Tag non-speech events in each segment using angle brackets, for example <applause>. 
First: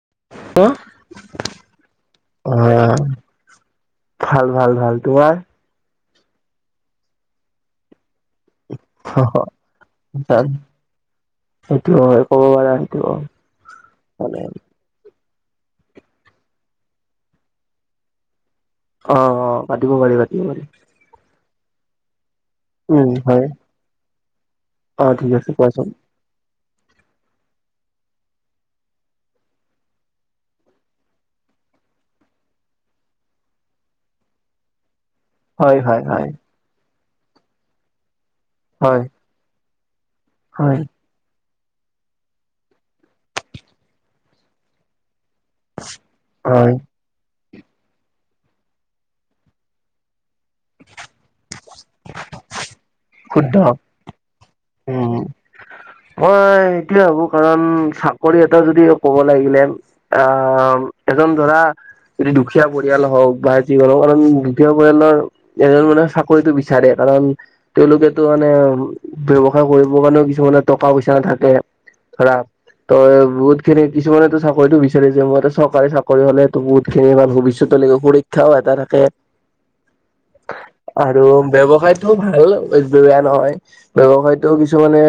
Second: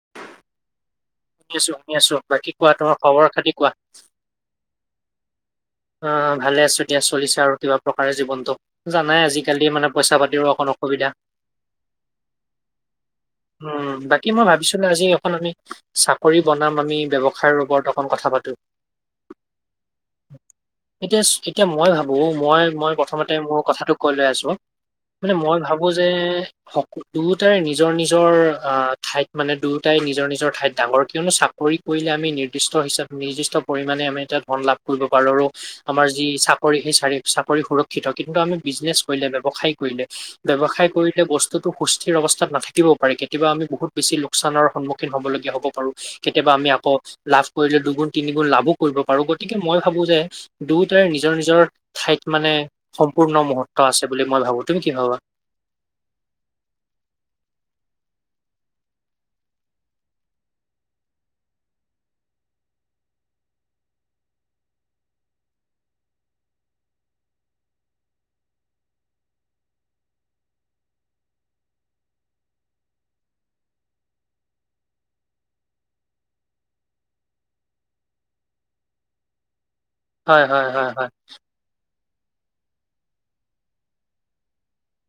<unintelligible> শুনি আছো, শুনি আছো। বাকী কোৱা তোমাৰ খবৰ খাতি কোৱা? ভাল ভাল ভাল তোমাৰ? অ' ভালে আছো দিয়া চলিছে আৰু কিবা প্ৰক কাৰে জীৱনটো। জানাই আজিকালি মানে পইচা পাতিৰ অকণ অসুবিধা। সেইটো হয় ক'ব পাৰা সেইটো উম, বাকী মানে মই ভাবিছিলো আজি <unintelligible> আমি চাকৰি বনাম আমি ব্যৱসায়ৰ ওপৰত অকন কথা পাতো। অ' অ' পাতিব পাৰিবা। এতিয়া তেতিয়া মই ভাবো মই - মই উম, প্ৰথমতে হয় মোৰ কথাটো কৈ লৈ আছোঁ, অ', ঠিক মানে আছে মই কোৱাচোন ভাবোঁ যে সক - দুয়োটাৰে নিজৰ নিজৰ আ ঠাইত মানে দুয়োটাই নিজৰ নিজৰ ঠাইত ডাঙৰ কিয়নো চাকৰি কৰিলে আমি নিৰ্দিষ্ট হিচাপ - নিৰ্জিষ্ট পৰিমাণে আমি এটা ধন লাভ কৰিব পাৰোঁ আৰু হয় হয় আমাৰ যি হয় চাকৰি সেই চাৰি চাকৰি সুৰক্ষিত কিন্তু আমি হয় বিজনেছ কৰিলে ব্যৱসায়িক কৰিলে। হয় ব্যৱসায় কৰিলে বস্তু। টো সুস্থিৰ অৱস্থাত নাথাকিব পাৰে কেতিয়াবা আমি বহু বেছি লোকচানৰ সন্মুখীন হ'ব লগীয়া। হব পাৰো কেতিয়াবা আমি হয় আকৌ লাভ। কৰিলে দুগুণ তিনি গুণ লাভো কৰিব পাৰো গতিকে মই ভাবো যে। দুয়োটাই নিজৰ নিজৰ। ঠাইত মানে। সম্পূৰ্ণ মুহূৰ্ত আছে বুলি মই ভাবো। তুমি কি উ ভাবা? মই সেইটোয়ে ভাবো কাৰণ। চাকৰি এটা যদি ক'ব লাগিলে আহ এজন ধৰা যদি দুখীয়া পৰিয়াল হওক বা যি হওক কাৰণ দুখীয়া পৰিয়ালৰ এজন মানুহে চাকৰিটো বিচাৰে কাৰণ তেওঁলোকেতো মানে। ব্যয়ৱসায় কৰিবৰ কাৰণেও কিছুমানে টকা পইচা নাথাকে ধৰা ত বহুত খিনি কিছুমানেটো চাকৰিটো বিচাৰিছে মই চৰকাৰী চাকৰি হলে বহুত খিনি ভবিষ্যতৰ লৈকে সুৰক্ষা এটা থাকে হয় হয় হয় হয় আৰু ব্যৱসায়ত টো ভাল বেয়া নহয়। ব্যয়ৱসায়তো কিছুমানে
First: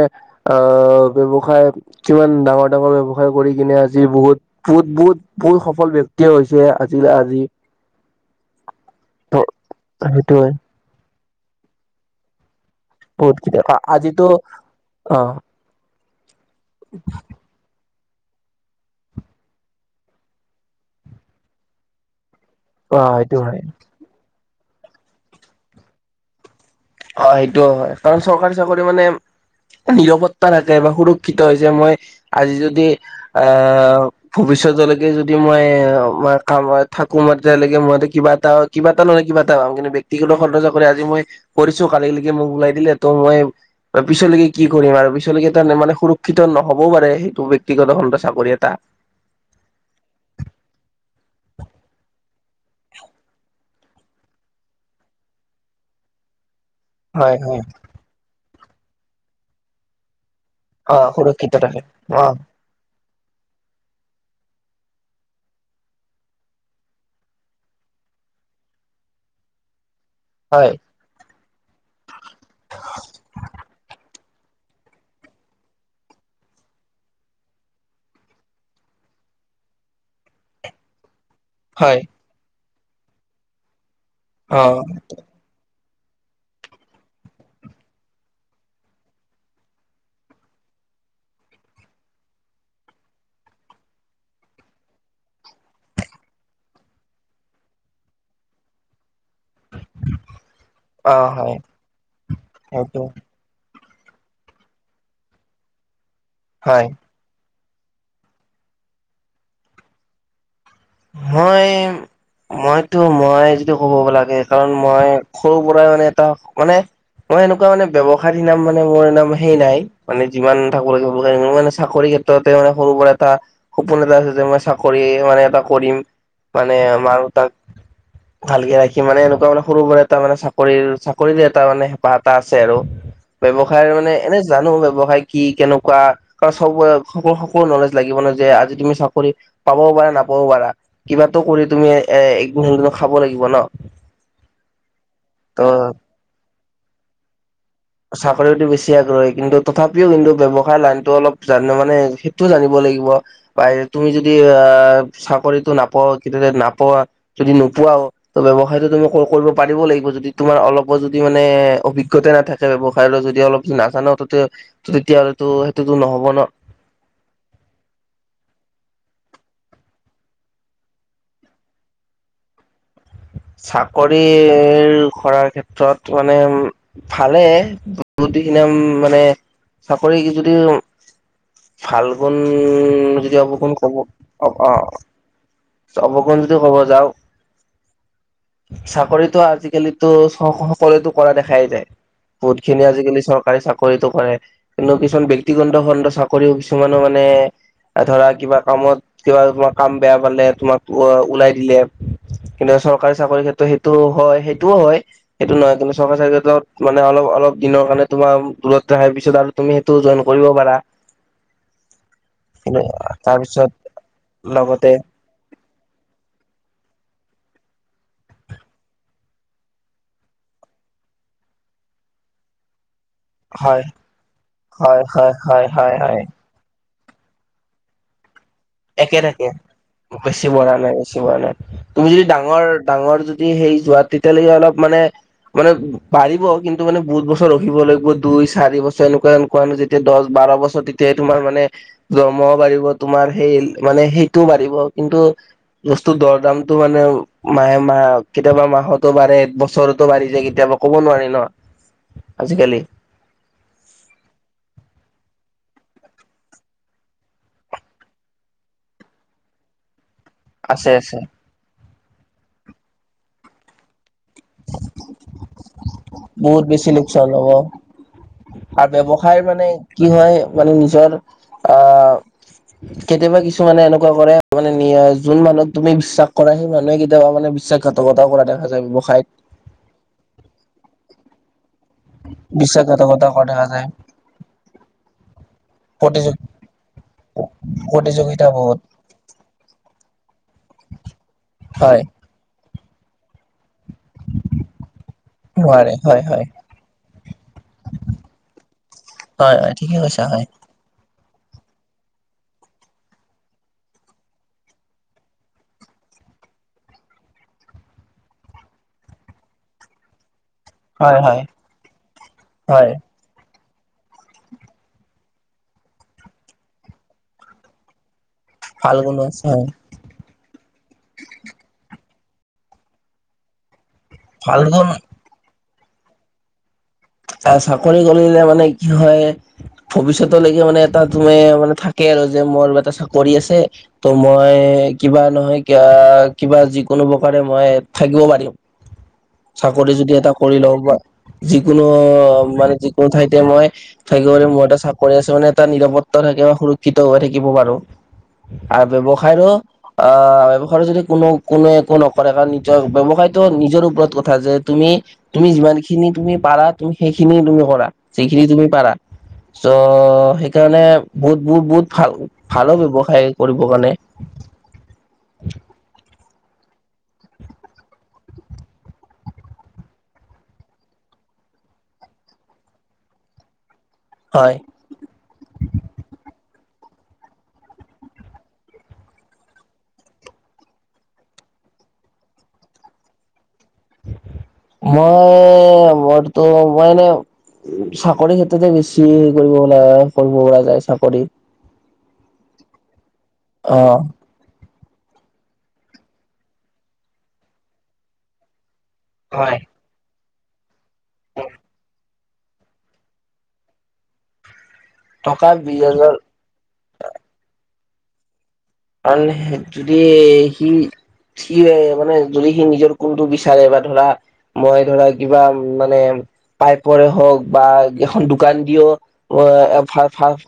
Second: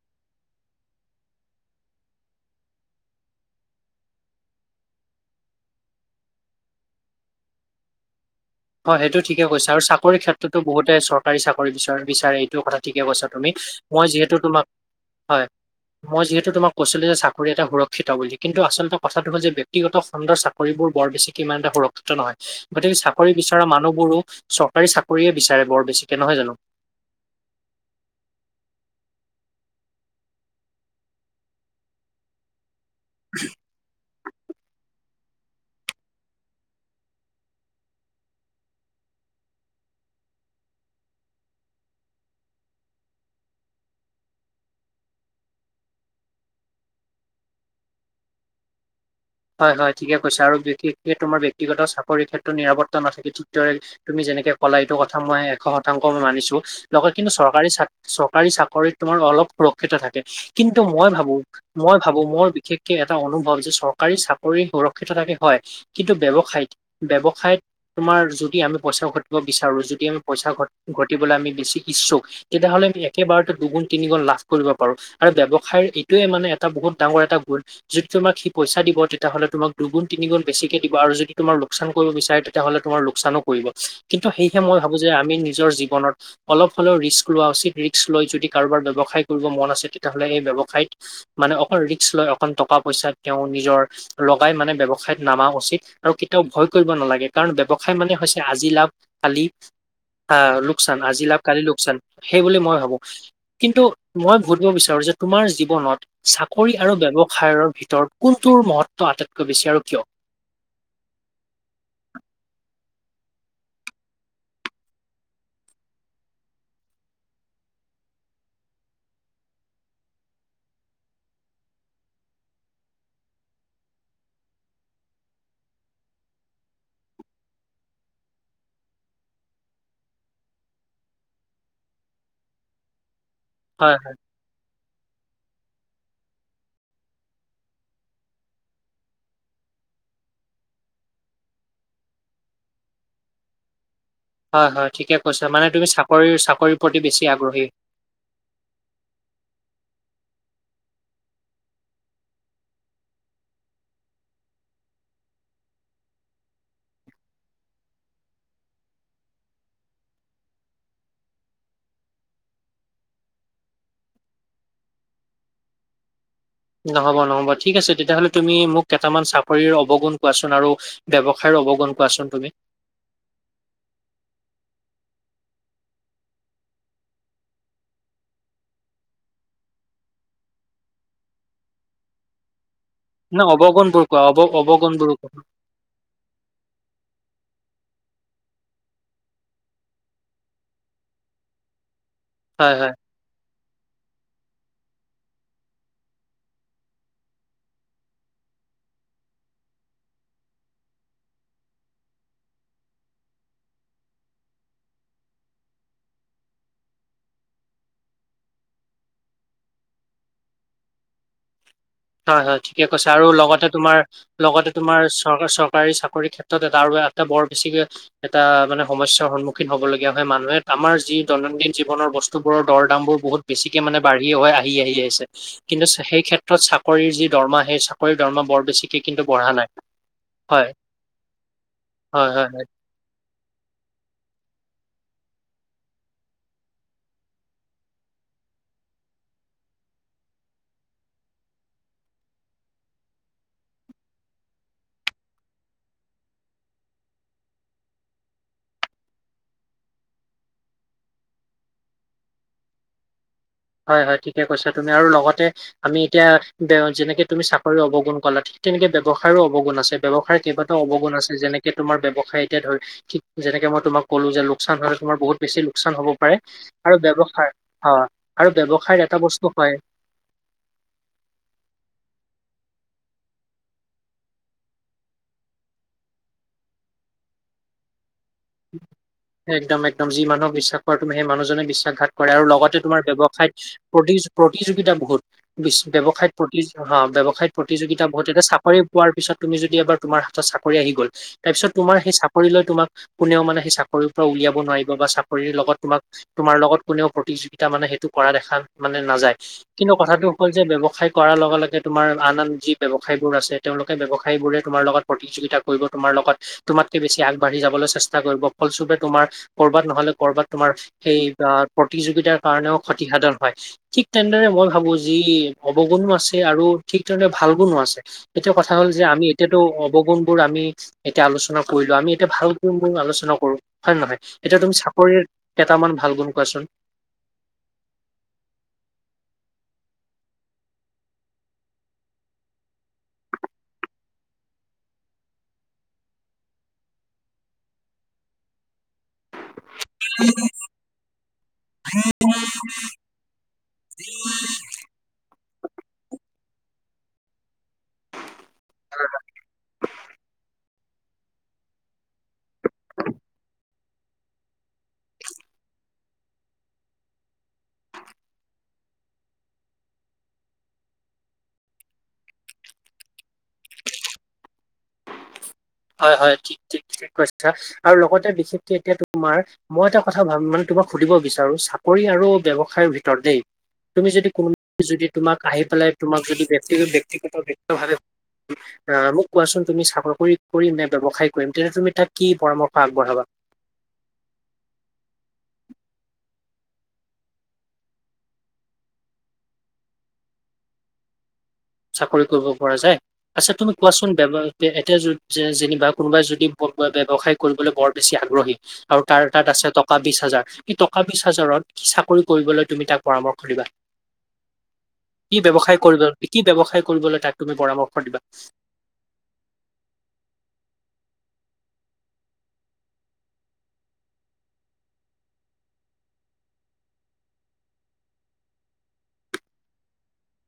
আহ ব্যৱসায় কিমান ডাঙৰ ডাঙৰ ব্যৱসায় কৰি কিনে আজি বহুত, বহুত, বহুত, বহুত সফল ব্যক্তিয়ে হৈছে আজিলে আজি হয় সেইটো ঠিকে কৈছে আৰু চাকৰিৰ সেইটোৱে ক্ষেত্ৰতো বহুতে চৰকাৰ চৰকাৰী চাকৰি বিচ বিচাৰেই স কথা ঠিকে কৈছা বহুত তুমি মই আজিতো যিহেতু তোমাক অ হয় মই যি তো তোমাক কৈছিলো যে চাকৰি এটা সুৰ ক্ষিত বুলি কিন্তু আচলতে কথাটো হয় যে ব্যক্তিগত খণ্ডৰ চাকৰিবোৰ বৰ বেছি কিমান এটা সুৰক্ষিত নহয় বাট অ চা সেইটো হয় বিচৰা মানুহবোৰো চৰকাৰী চাকৰিয়ে বিচাৰে বৰ বেছিকে নহয় জানো হয় সেইটোও হয় কাৰণ চৰকাৰী চাকৰি মানে নিৰাপত্তা থাকে বা সুৰক্ষিত হৈছে মই আজি যদি অ ভৱিষ্যতলৈ। যদি মই থাকো মই তেতিয়ৈকে মই কিবা এটা কিবা এটা নহয় কিবা এটা পাম কিন্তু ব্যক্তিগত খণ্ডৰ চাকৰি কৰে আজি মই কৰিছো কালিলিলৈকে মোক ওলাই দিলে ত' মই পিছলৈকে কি কৰিম আৰু পিছলৈকে তাৰ মানে সুৰক্ষিত নহবও পাৰে সেইটো ব্যক্তিগত খণ্ডৰ চাকৰি এটা হয় হয় ঠিকে কৈছে আৰু বিশেষে তোমাৰ বক্তিগত চাকৰি ক্ষেত্ৰত টো নিৰাপত্তা নাথাকে ৰে তুমি যেনেকে কলা এইটো কথা মই এশ শতাংশ মই মানিছো লগত কিন্তু হয় হয় চৰকাৰী চৰকাৰী চা শৰীত তোমাৰ অলপ সুৰক্ষিত থাকে। কিন্তু অ মই ভাবো সুৰক্ষিত থাকে মই ভাবো অ মোৰ বিশেষকে এটা অনুভৱ যে চৰ চৰকাৰী চাকৰি সুৰক্ষিত থাকে হয় কিন্তু ব্যৱসায়ত ব্যৱসায়ত তোমাৰ যদি আমি পইচাও ঘটিব বিচাৰো য। তি আমি পইচা ঘ হয় ঘটিবলৈ আমি বে চিকৎসক তেতিয়াহ'লে আ একেবাৰতে দুুণ তিনিগু লাষ্ট কৰিব পাৰো আৰু ব্যৱসায় এইটোয়ে মানে এটা বহুত ডাঙৰ এটা গুণ যিটো আমাক পইচা দিব তেতিয়াহ'লে তোমাক দুগুণ তিনিগুণ বেছিকে দিব আৰু যদি তোমাৰ লোকচান হয় কৰিব বিচাৰ। তেতিয় হ'লে তোমাৰ লোকচানো কৰিব। কিন্তু সেয়হে অ মই ভাবো যে আমি নিজৰ যি জীৱনত অলপ হ'লেও ৰিস্ক লোৱা উচিত ৰিস্ক লৈ যদি কাৰোবাৰ যদি ব্যৱসায় কৰিব মন আছে তেতিয়াহ'লে এই ব্যৱসায়ত মানে অক ৰিস্ক লয় অকণ টকা পইচা তেওঁ নিজৰ লগাই মানে ব্যৱসায়ত নামা উচিত আৰু কেতিয়াও ভয় কৰিব নালাগে কাৰণ ব্যৱসায় মানে হৈছে আজি লাভ কালি আহ লোকচান অ আজি লাভ হয় কালি লোকচান সেইবুলি মই ভাবো। সেইটো কিন্তু মই ভুধব বিচাৰো যে তোমাৰ জীৱনত চাকৰি হয়। আৰু ব্যৱসায়ৰ ভিতৰত কোনটোৰ মহত্ব আটাইতকৈ বেছি আৰু কিয়? মই মইতো মই যিটো কব লাগে কাৰণ মই সৰুৰ পৰাই মানে এটা মানে মই এনেকুৱা মানে ব্যৱসায়ত নাম মানে মোৰবসেই নাই মানে যিমান থাকিব লাগে ম মানে চাকৰি ক্ষেত্ৰতে মানে সৰুৰ পৰা এটা সপোন এটা আছে যে মই চাকৰি মানে এটা কৰিম মানে মাৰ দেউতাক ভালকে ৰাখি মানে এনেকুৱা মানে সৰু পৰা এটা মানে চাকৰি চাকৰিৰে এটা মানে হেঁপাহ এটা আছে আৰু। ব্যৱসায় হয় হয় মানে এনে জানো ব্যৱসায়। কি কেনেকুৱা কাৰব সকলো নলেজ লাগিব ন যে আজি তুমি চাকৰি পাব পাৰা ন পাবও পাৰা কিবাতো কৰি তুমি এ একদিন হলেও খাব লাগিব ন। হয় হয় ঠিকে কৈছা ত মানে তুমি চাকৰি চাকৰি প্ৰতি বেছি আগ্ৰহী। চাকৰি প্ৰতি বেছি আগ্ৰহী কিন্তু তথাপিও কিন্তু ব্যৱসায় লাইনটো অলপ জানিলে মানে সেইটোও জানিব লাগিব বা তুমি যদি আহ চাকৰিতটো নাপাোৱা তেতিয়া নাপোৱা যদি নোপোৱাও ত ব্যৱসায় টো তুমি কৰিব পাৰিব লাগিব যদি তোমাৰ অলপো যদি মানে অভিজ্ঞতা নাথাকে। ব্যৱসায় ল যদি অলপ যদি নাজান তেতিয়াহ'লেতো সেইটোতো নহ'ব ন। নহ'ব নহ'ব ঠিক আছে তেতিয়াহ'লে তুমি মোক কেইটামান চাকৰিৰ অৱগুণ কোৱাচোন আৰু ব্যৱসায়ৰ অৱগুণ কোৱাচোন তুমি। চাকৰি কৰাৰ ক্ষেত্ৰত মানে উ ভালেই বুখি মানে চাকৰি যদি ভাল গুণ। যদি ন অৱগুণ কব অৱগণবোৰ কোৱা অ অৱ অ অৱগণ বোৰো কোৱা। অৱগুণ যদি কব যাও চাকৰিতটো আজিকালিতো সকলোৱতো কৰা দেখাই যায়। বহুত হয় খিনি হয়। আজিকালি চৰকাৰী চাকৰি চৰিতো কৰে কিন্তু কিছুমান ব্যক্তিগত খণ্ড চাকৰিও কিছুমানো মানে ধৰা কিবা কামত কিবা কাম বেয়া পালে তোমাক ওলাই দিলে কিন্তু চৰকাৰী চাকৰি ক্ষেত্ৰত সেইটো হয় সেইটোও হয় সেইটো নহয় কিন্তু চৰকাৰী চাকৰি ক্ষেত্ৰত মানে অলপ অলপ দিনৰ কাৰণে তোমাৰ দূৰত ৰখাৰ পিছত আৰু তুমি সেইটো জইন কৰিব পাৰা হয় হয় ঠিকে কৈছে আৰু লগতে তাৰপিছত তোমাৰ লগতে তোমাৰ চৰকাৰ চৰ চৰকাৰী চাকৰি ক্ষেত্ৰত তাৰ এটা বৰ বেছি এটা মানে সমস্যাৰ সন্মুখীন হ'ব লগীয়া হয় মানুহে আমাৰ যি দৈনন্দিন জীৱনৰ বস্তু বোৰৰ দৰ দাম বোৰ বহুত বেছিকে হয় মানে বাঢ়ি আহি আহি হয় আহিছে হয় হয় কিন্তু হয় হয় সেই ক্ষেত্ৰত চাকৰি যি দৰমহা সেই চাকৰিৰ দৰমহা বৰ। বেছিকে একে কিন্তু থাকে বঢ়া নাই বেছি হয় বঢ়া নাই বেছি বঢ়া নাই তুমি যদি হয় হয় ডাঙৰ ডাঙৰ যদি সেই যোৱা তেতিয়ালৈকে অলপ মানে মানে বাঢ়িব কিন্তু মানে বহুত বছৰ ৰখিব লাগিব দুই চাৰি বছৰ এনেকুৱা এনেকুৱা নো যেতিয়া দহ বাৰ বছৰ তেতিয়াহে তোমাৰ মানে দৰমহাও বাঢ়িব তোমাৰ। সেই মানে সেইটোও বাঢ়িব কিন্তু বস্তুৰ দৰ দামটো মানে মাহে মাহ কেতিয়াবা মাহতো বাঢ়ে বছৰতো বাঢ়ি যায় কেতিয়াবা ক'ব নোৱাৰি ন আজিকালি। হয় হয় ঠিকে কৈছা তুমি আৰু লগতে আমি এতিয়া যেনেকে তুমি চাকৰি অৱগুণ কলা ঠিক তেনেকে ব্যয়ৱসায়ো অৱগুণ আছে। ব্যৱসায় কেইবাটাও অৱগুণ আছে যেনেকে তোমাৰ ব্যয়সায় এতিয়া ধৰি ঠিক যেনেকে মই তোমাক ক'লো যে লোকচান হলে তোমাৰ বহুত বেছি লোকচান হ'ব পাৰে বহুত বেছি আৰু লোকচান ব্যৱসায় হ'ব হয় আৰু ব্যৱসায়ত এটা ব্যৱসায় বস্তু মানে কি হয় মানে নিজৰ আহ। কেতিয়াবা কিছুমানে এনেকুৱা কৰে মানে যোন মানুহক তুমি বিশ্বাস কৰা সেই মানুহে কেতিয়াবা মানে বিশ্বাসঘাত কৰে। একদম এক্দম যি মানুহক বিশ্বাস কৰা তুমি সেই মানুহজনে প্ৰত্যঘাত কৰে আৰু লগতে তোমাৰ বিশ্বাসঘাতকতা কৰা ব্য্ৱসায়ত দেখা যায় প্ৰতি প্ৰতিযোগিতা বহুত ব্যয়ৱসায়ত প্ৰতিযোগ প্ৰতি ব্যৱসায়ত প্ৰতিযোগিতা বহুত এতিয়া চাকৰি পোৱাৰ পিছত তুমি যদি এবাৰ তোমাৰ চাকৰি আহি গ'ল তাৰ পিছত তোমাৰ হয়। সেই চাকৰি লৈ তোমাক। কোনেও মানে সেই চাকৰি চাকৰিৰ পৰা উলিয়াব নোৱাৰিব বা চাকৰিৰ লগত নোৱাৰে তোমাক হয় হয় তোমাৰ লগত কোনেও প্ৰতিযোগিতা মানে সেইটো কৰা দেখা মানে নাযায় হয় হয় কিন্তু ঠিকে কথাটো কৈছা হয় হ'ল যে ব্যৱসায় কৰাৰ লগে লগে তোমাৰ আন আন যি ব্যয়ৱসায় বোৰ আছে তেওঁলোকে ব্ৱসায় বোৰে তোমাৰ লগত প্ৰতিযোগিতা কৰিব তোমাৰ লগত তোমাতকে বেছি আগবাঢ়ি যাবলৈ চেষ্টা কৰিব ফলস্বৰৃপে তোমাৰ কৰবাত নহ'লে ক'ৰবাত তোমাৰ হয় সেই হয় প্ৰতিযোগিতাৰ কাৰণেও হয় ক্ষতিসাধন হয়। ঠিক তেনেদৰে মই ভাবো যি অৱগুণো আছে আৰু ঠিক তেনেদৰে ভাল গুণো আছে। এতিয়া কথা হ'ল ভাল যে গুণো আমি আছে এতিয়াতো হয়। অৱগুণ বোৰ আমি এতিয়া আলোচনা কৰিলো আমি। এ ভাল। আলোচনা কৰো হয় নে নহয় ভাল এতিয়া তুমি গুণ চাকৰিৰ। কেইটামান ভাল গুণ কোৱাচোন? আহ চাকৰি কৰিলে মানে কি হয় ভৱিষ্যতলৈকে মানে এটা তুমি মানে থাকে আৰু যে মোৰ এটা চাকৰি আছে ত' মই কিবা নহয় ক কিবা যিকোনো প্ৰকাৰে মই থাকিব পাৰিম। চাকৰি যদি এটা কৰি লওঁ বা যিকোনো। মানে যিকোনো ঠাইতে মই থাকিব পাৰিম মোৰ এটা চাকৰি আছে মানে এটা নিৰাপত্তা থাকে বা সুৰক্ষিত হৈ থাকিব পাৰো। আৰু ব্যৱসায়ৰো অঁ যদি কোনো কোনো একো নকৰে কাৰণ নিজৰ ব্যৱসায়ত নিজৰ ওপৰত কথা যে তুমি তুমি যিমানখিনি তুমি পাৰা তুমি সেইখিনি তুমি কৰা যিখিনি তুমি পাৰা চ' সেইকাৰণে বহুত বহুত বহুত ভাল ভালো ব্যৱসায় কৰিব কাৰণে। হয় হয় ঠিক ঠিক কৈছা আৰু লগতে বিশেষকে এতিয়া তোমাৰ মই এটা কথা ভ মানে তোমাক সুধিব বিচাৰো চাকৰি আৰু ব্য্ৱসায়ৰ ভিতৰত দেই তুমি যদি হয় কোনোবা যদি তোমাক আহি পেলাই তোমাক যদি ব্যক্তিগত। ভাৱ মোক কোৱাচোন তুমি চাকৰি কৰি। কৰিম নে ব্যৱসায় কৰিম তেন্তে তুমি তাক কি পৰামৰ্শ আগবঢ়াবা? মই মই এনে চাকৰি ক্ষেত্ৰতে বেছি কৰিব কৰিব পৰা যায় চাকৰি চাকৰি কৰিব পৰা যায় আচ্ছা তুমি অ কোৱাচোন ব ব্যৱসায় এয়া য যে যেনিবা কোনোবাই যদি ব্যৱসায় কৰিবলৈ বৰ বেছি আগ্ৰহী আৰু তাৰ তাত আছে টকা বিশ হাজাৰ কি টকা বিশ হাজাৰত কি চাকৰি কৰিবলৈ তুমি তাক পৰামৰ্শ দিবা কি টকা ব্যৱসায় বিশ কৰিব হাজাৰ কি ব্যৱসায় কৰিবলৈ তাক তুমি পৰামৰ্শ দিবা কাৰ যদি সি সি মানে যদি সি নিজৰ কোনটো বিচাৰে বা ধৰা মই ধৰা কিবা মানে পাইপৰে হওক বা এখন দোকান দিও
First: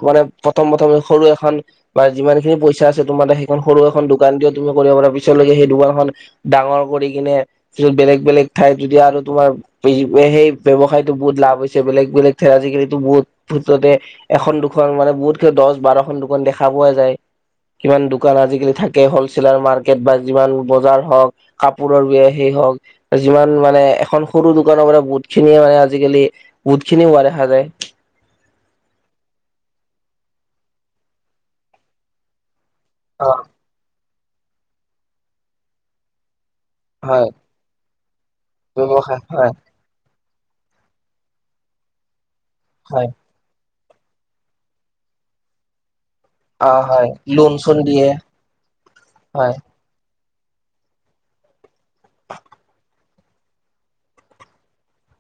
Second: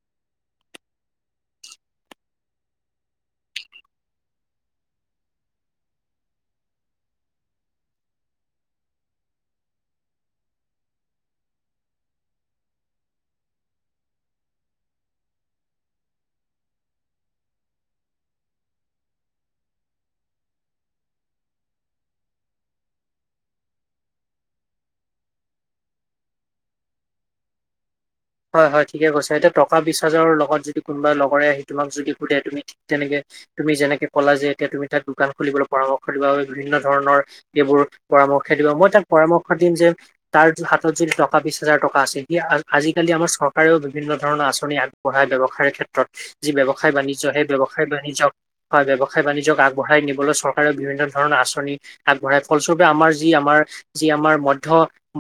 মানে প্ৰথম প্ৰথম সৰু এখন বা যিমান খিনি পইচা <unintelligible> তোমাৰ সেইখন সৰু এখন দোকান দিয়া তুমি কৰিব পাৰা পিছলৈকে সেই দোকানখন ডাঙৰ কৰি কিনে পিত বেলেগ বেলেগ ঠাইত যদি আৰু তোমাৰ সেই ব্য়সায়তো বহুত লাভ হৈছে বেলেগ বেলেগ ঠাইত আজিকালি বহুত ভতে এখন দুখন মানে বহুতকে দহ বাৰখন দুখন দেখা পোৱা যায় <unintelligible> সমান দোকান আজিকালি থাকে হলচেলাৰ মাৰ্কেট বা যিমান বজাৰ হওক কাপোৰৰ সেই হওক যিমান মানে এখন সৰু দোকানৰ পৰা বুত খিনিয়ে মানে আজিকালি বহুতখিনি হোৱা দেখা যায় <unintelligible> হয় হয় ঠিকে কৈছে এতিয়া টকা বিচ হাজৰ লগত যদি কোনোবাই লগৰে আহি তোমাক যদি সোধে তুমি <unintelligible> তেনেকে অ তুমি যেনেকে কলা যে এতিয়া তুমি তাত দোকান খুলিবলৈ পৰামৰ্শ দিবা বিভিন্ন ধৰণৰ হয় এইবোৰ পৰামৰ্শ দিবা মই তাক ব্যৱসায় পৰামৰ্শ হয় দিম যে তাৰ হাতত যদি টকা বিশ হাজাৰ টকা আছে সিয় <unintelligible> হয় কালি আমাৰ চৰকাৰেও বিভিন্ন ধৰণৰ আঁচনি আগবঢ়ায় ব্যৱসায়ৰ ক্ষেত্ৰত যি অ ব্যৱসায় হয় বাণিজ্য সেই লোন চোন ব্যৱসায় দিয়ে বাণিজ্যক হয় বিৱসায় হয় বাণিজ্যক আগবঢ়াই নিবলৈ চৰকাৰে বিভিন্ন ধৰণৰ আঁচনি আগবঢ়ায় ফলস্বৰূপে আমাৰ যি আমাৰ যি আমাৰ মধ্য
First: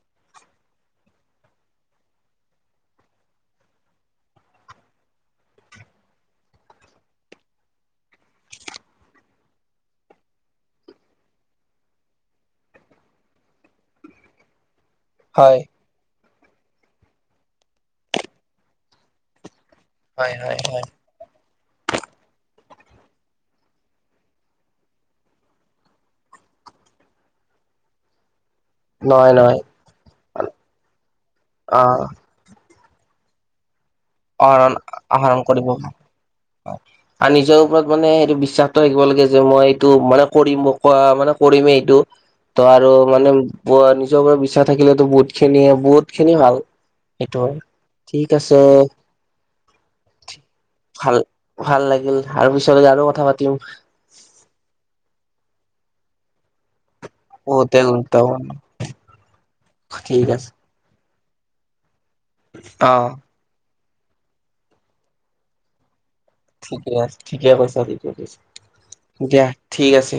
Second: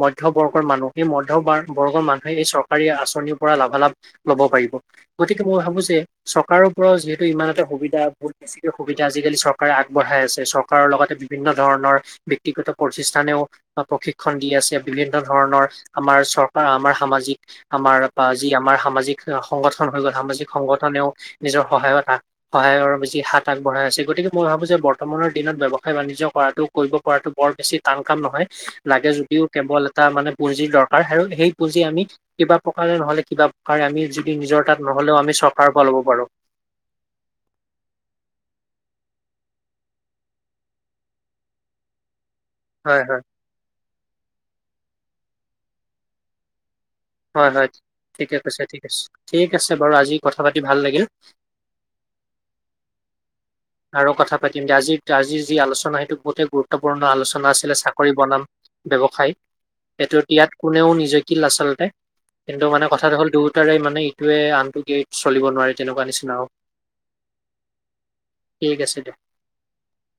মধ্যবৰ্গৰ মানুহ সেই মধ্য ব বৰ্গৰ মানুহে এই চৰ <unintelligible> চৰকাৰী আঁচনিৰ পৰা লাভালাভ লব পাৰিব গতিকে মই ভাবো যে চৰকাৰৰ পৰাও যিহেতু ইমান এটা সুবিধা বহুত বেছিকৈ সুবিধা আজিকালি চৰকাৰে আগবঢ়াই আছে চৰকাৰৰ লগতে বিভিন্ন ধৰণৰ বৃক্তিগত প্ৰতিষ্ঠানেও বা প্ৰশিক্ষন দি আছে। বিভিন্ন হয় ধৰণৰ আমাৰ চৰ আমাৰ সামাজিক আমাৰপা যি আমাৰ সামাজিক সংগঠন হৈ গ'ল হয় সামাজিক হয় হয় সংগঠনেও নিজৰ সহায়ত সহায়ৰ বেছি হাত আগবঢ়াই আছে গতিকে মই ভাবো যে বৰ্তমানৰ দিনত ব্যৱসায় বাণিজ্য কৰাতটো কৰিব পৰাতো বৰ বেছি টান কাম নহয় লাগে নহয় যদিও নহয় কেৱল এটা মানে পুঁজিৰ দৰকাৰ আৰু সেই পুঁজি অ আমি কিবা প্ৰকাৰে নহলে কিবা? আমি যদি নিজৰ আহৰণ তাত নহ'লেও আমি আহৰণ কৰিব চৰকাৰৰ পৰা ল'ব পাৰো। হয় আৰু নিজৰ ওপৰত মানে সেইটো বিশ্বাস থাকিব লাগে যে মই এইটো মানে কৰিম কোৱা মানে কৰিমেই এইটো ত আৰু হয় হয় মানে নিজৰ ওপৰত বিশ্বাস থাকে থাকিলেতো বহুত খিনিয়ে বহুত খিনি ভাল সেইটো হয় ঠিক ঠিকে আছে কৈছে ঠিক ঠিক আছে বাৰু আজি কথা পাতি লাগিল। ভাল ভাল লাগিল আৰু পিছলৈ আৰু কথা পাতি আৰু কথা পাতিম দিয়া আজি আজিৰ যি আলোচনা সেইটো বহুতে গুৰুত্বপূৰ্ণ পুৰণা আলোচনা আছিলে বহুতে চাকৰি বনাম, গুৰুত্বপূৰ্ণ ব্যৱসায় সেইটো ঠিক আছে ইয়াত কোনেও নিজে কিল আচলতে কিন্তু মানে অ কথাটো হ'ল দুয়োটাৰে মান মানে এইটোয়ে আনটো এৰি চলিব নাৱাৰে তেনেকুৱা নিচিনা আৰু ঠিকে আছে ঠিকে কৈছা জতিয়ে কৈছে। ঠিক আছে। দিয়া ঠিক আছে।